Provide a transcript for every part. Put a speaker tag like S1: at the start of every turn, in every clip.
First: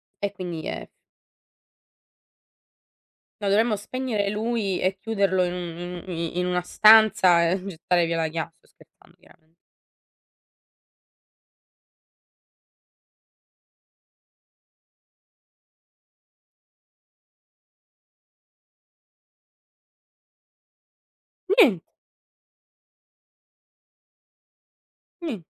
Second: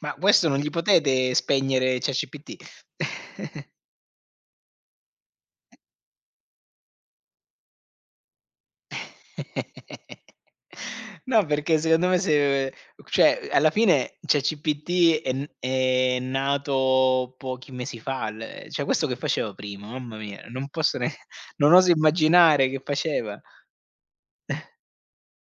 S1: Ma
S2: E
S1: questo, non
S2: quindi
S1: gli
S2: è f
S1: potete spegnere ChatGPT?
S2: No dovremmo spegnere lui e chiuderlo in un i in una stanza, gettare via la chia sto scherzando chiaramen
S1: No, perché secondo me se ehm, ch cioè, alla fine ChatGPT è n è nato pochi mesi fa il cioè, questo che faceva prima, mamma mia! Non posso ne non
S2: Nient
S1: oso immaginare che faceva.
S2: [unintelligible]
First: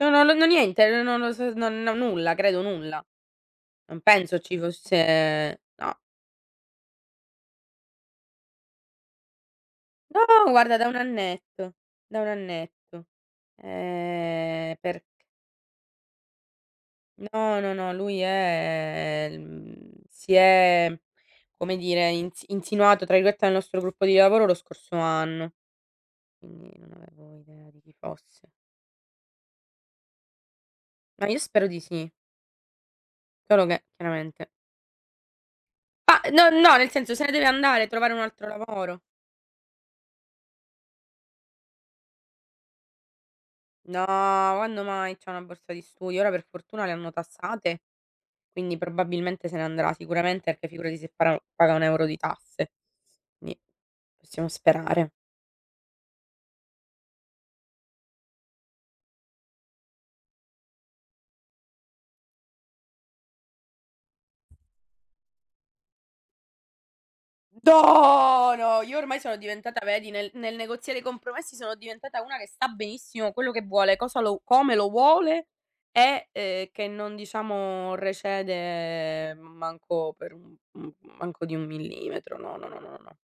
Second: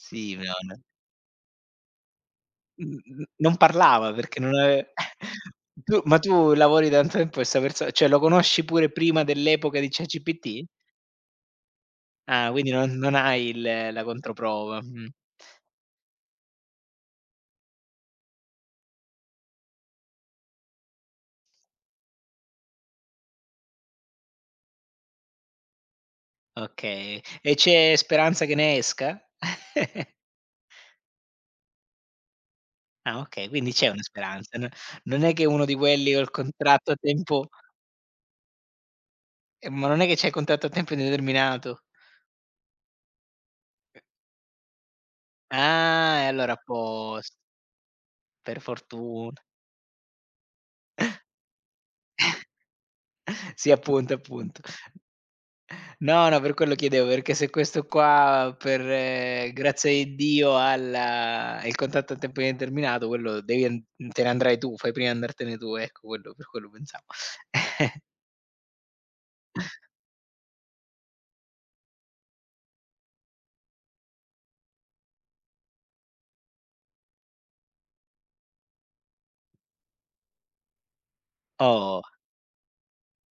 S2: no, no,
S1: v
S2: non ho
S1: non
S2: niente. No, no, no, s non ho nulla, credo
S1: Mh,
S2: nulla.
S1: mh, non
S2: Non
S1: parlava
S2: penso
S1: perché non
S2: ci
S1: ave
S2: fosse no.
S1: tu ma tu lavori da tanto tempo questa perso cioè, lo conosci pure prima dell'epoca di
S2: Oh,
S1: ChatGPT?
S2: guarda da 1 annetto, da 1
S1: Ah! Quindi non
S2: annetto.
S1: non hai il la
S2: Ehm,
S1: controprova,
S2: perch
S1: mh.
S2: No, no, no, lui è, mhmm si è come dire insi "insinuato" tra virgolette dal nostro gruppo di lavoro lo scorso anno, quindi
S1: Oka
S2: non avevo
S1: e
S2: idea di
S1: c'è
S2: chi
S1: speranza
S2: fosse.
S1: che ne esca?
S2: Ma io spero di sì.
S1: Ah! Okay,
S2: Solo
S1: quindi
S2: che,
S1: c'è una
S2: chiaramente
S1: speranza. N non è che è uno di quelli
S2: Ma,
S1: col
S2: no no,
S1: contratto
S2: nel
S1: a
S2: senso se deve
S1: tempo
S2: andare a trovare un altro lavoro.
S1: Eh, ma non è che c'ha il contatto a tempo indeterminato?
S2: No, quando mai, c'ha una borsa di studio.
S1: Ah! E
S2: Ora per
S1: allora a
S2: fortuna le hanno
S1: post
S2: tassate,
S1: Per
S2: quindi
S1: fortun
S2: probabilmente se ne andrà, sicuramente, e poi figurati se pa paga 1 euro di tasse. Ni
S1: Sì, appunto,
S2: possiamo
S1: appunto.
S2: sperare.
S1: No, no, per quello chiedevo, perché se questo qua per, ehm, grazia di Dio ha l il contatto a tempo indeterminato, quello devi en te ne andrai tu, fai prima a andartene tu, ecco, quello per quello pensavo.
S2: Do no io ormai sono diventata vedi, nel nel negoziare i compromessi sono diventata una che sa benissimo quello che vuole, cosa lo come lo vuole e, ehm, che non diciamo recede m manco per un uhm, manco di 1
S1: Oh!
S2: millimetro no, no, no, no, no, no.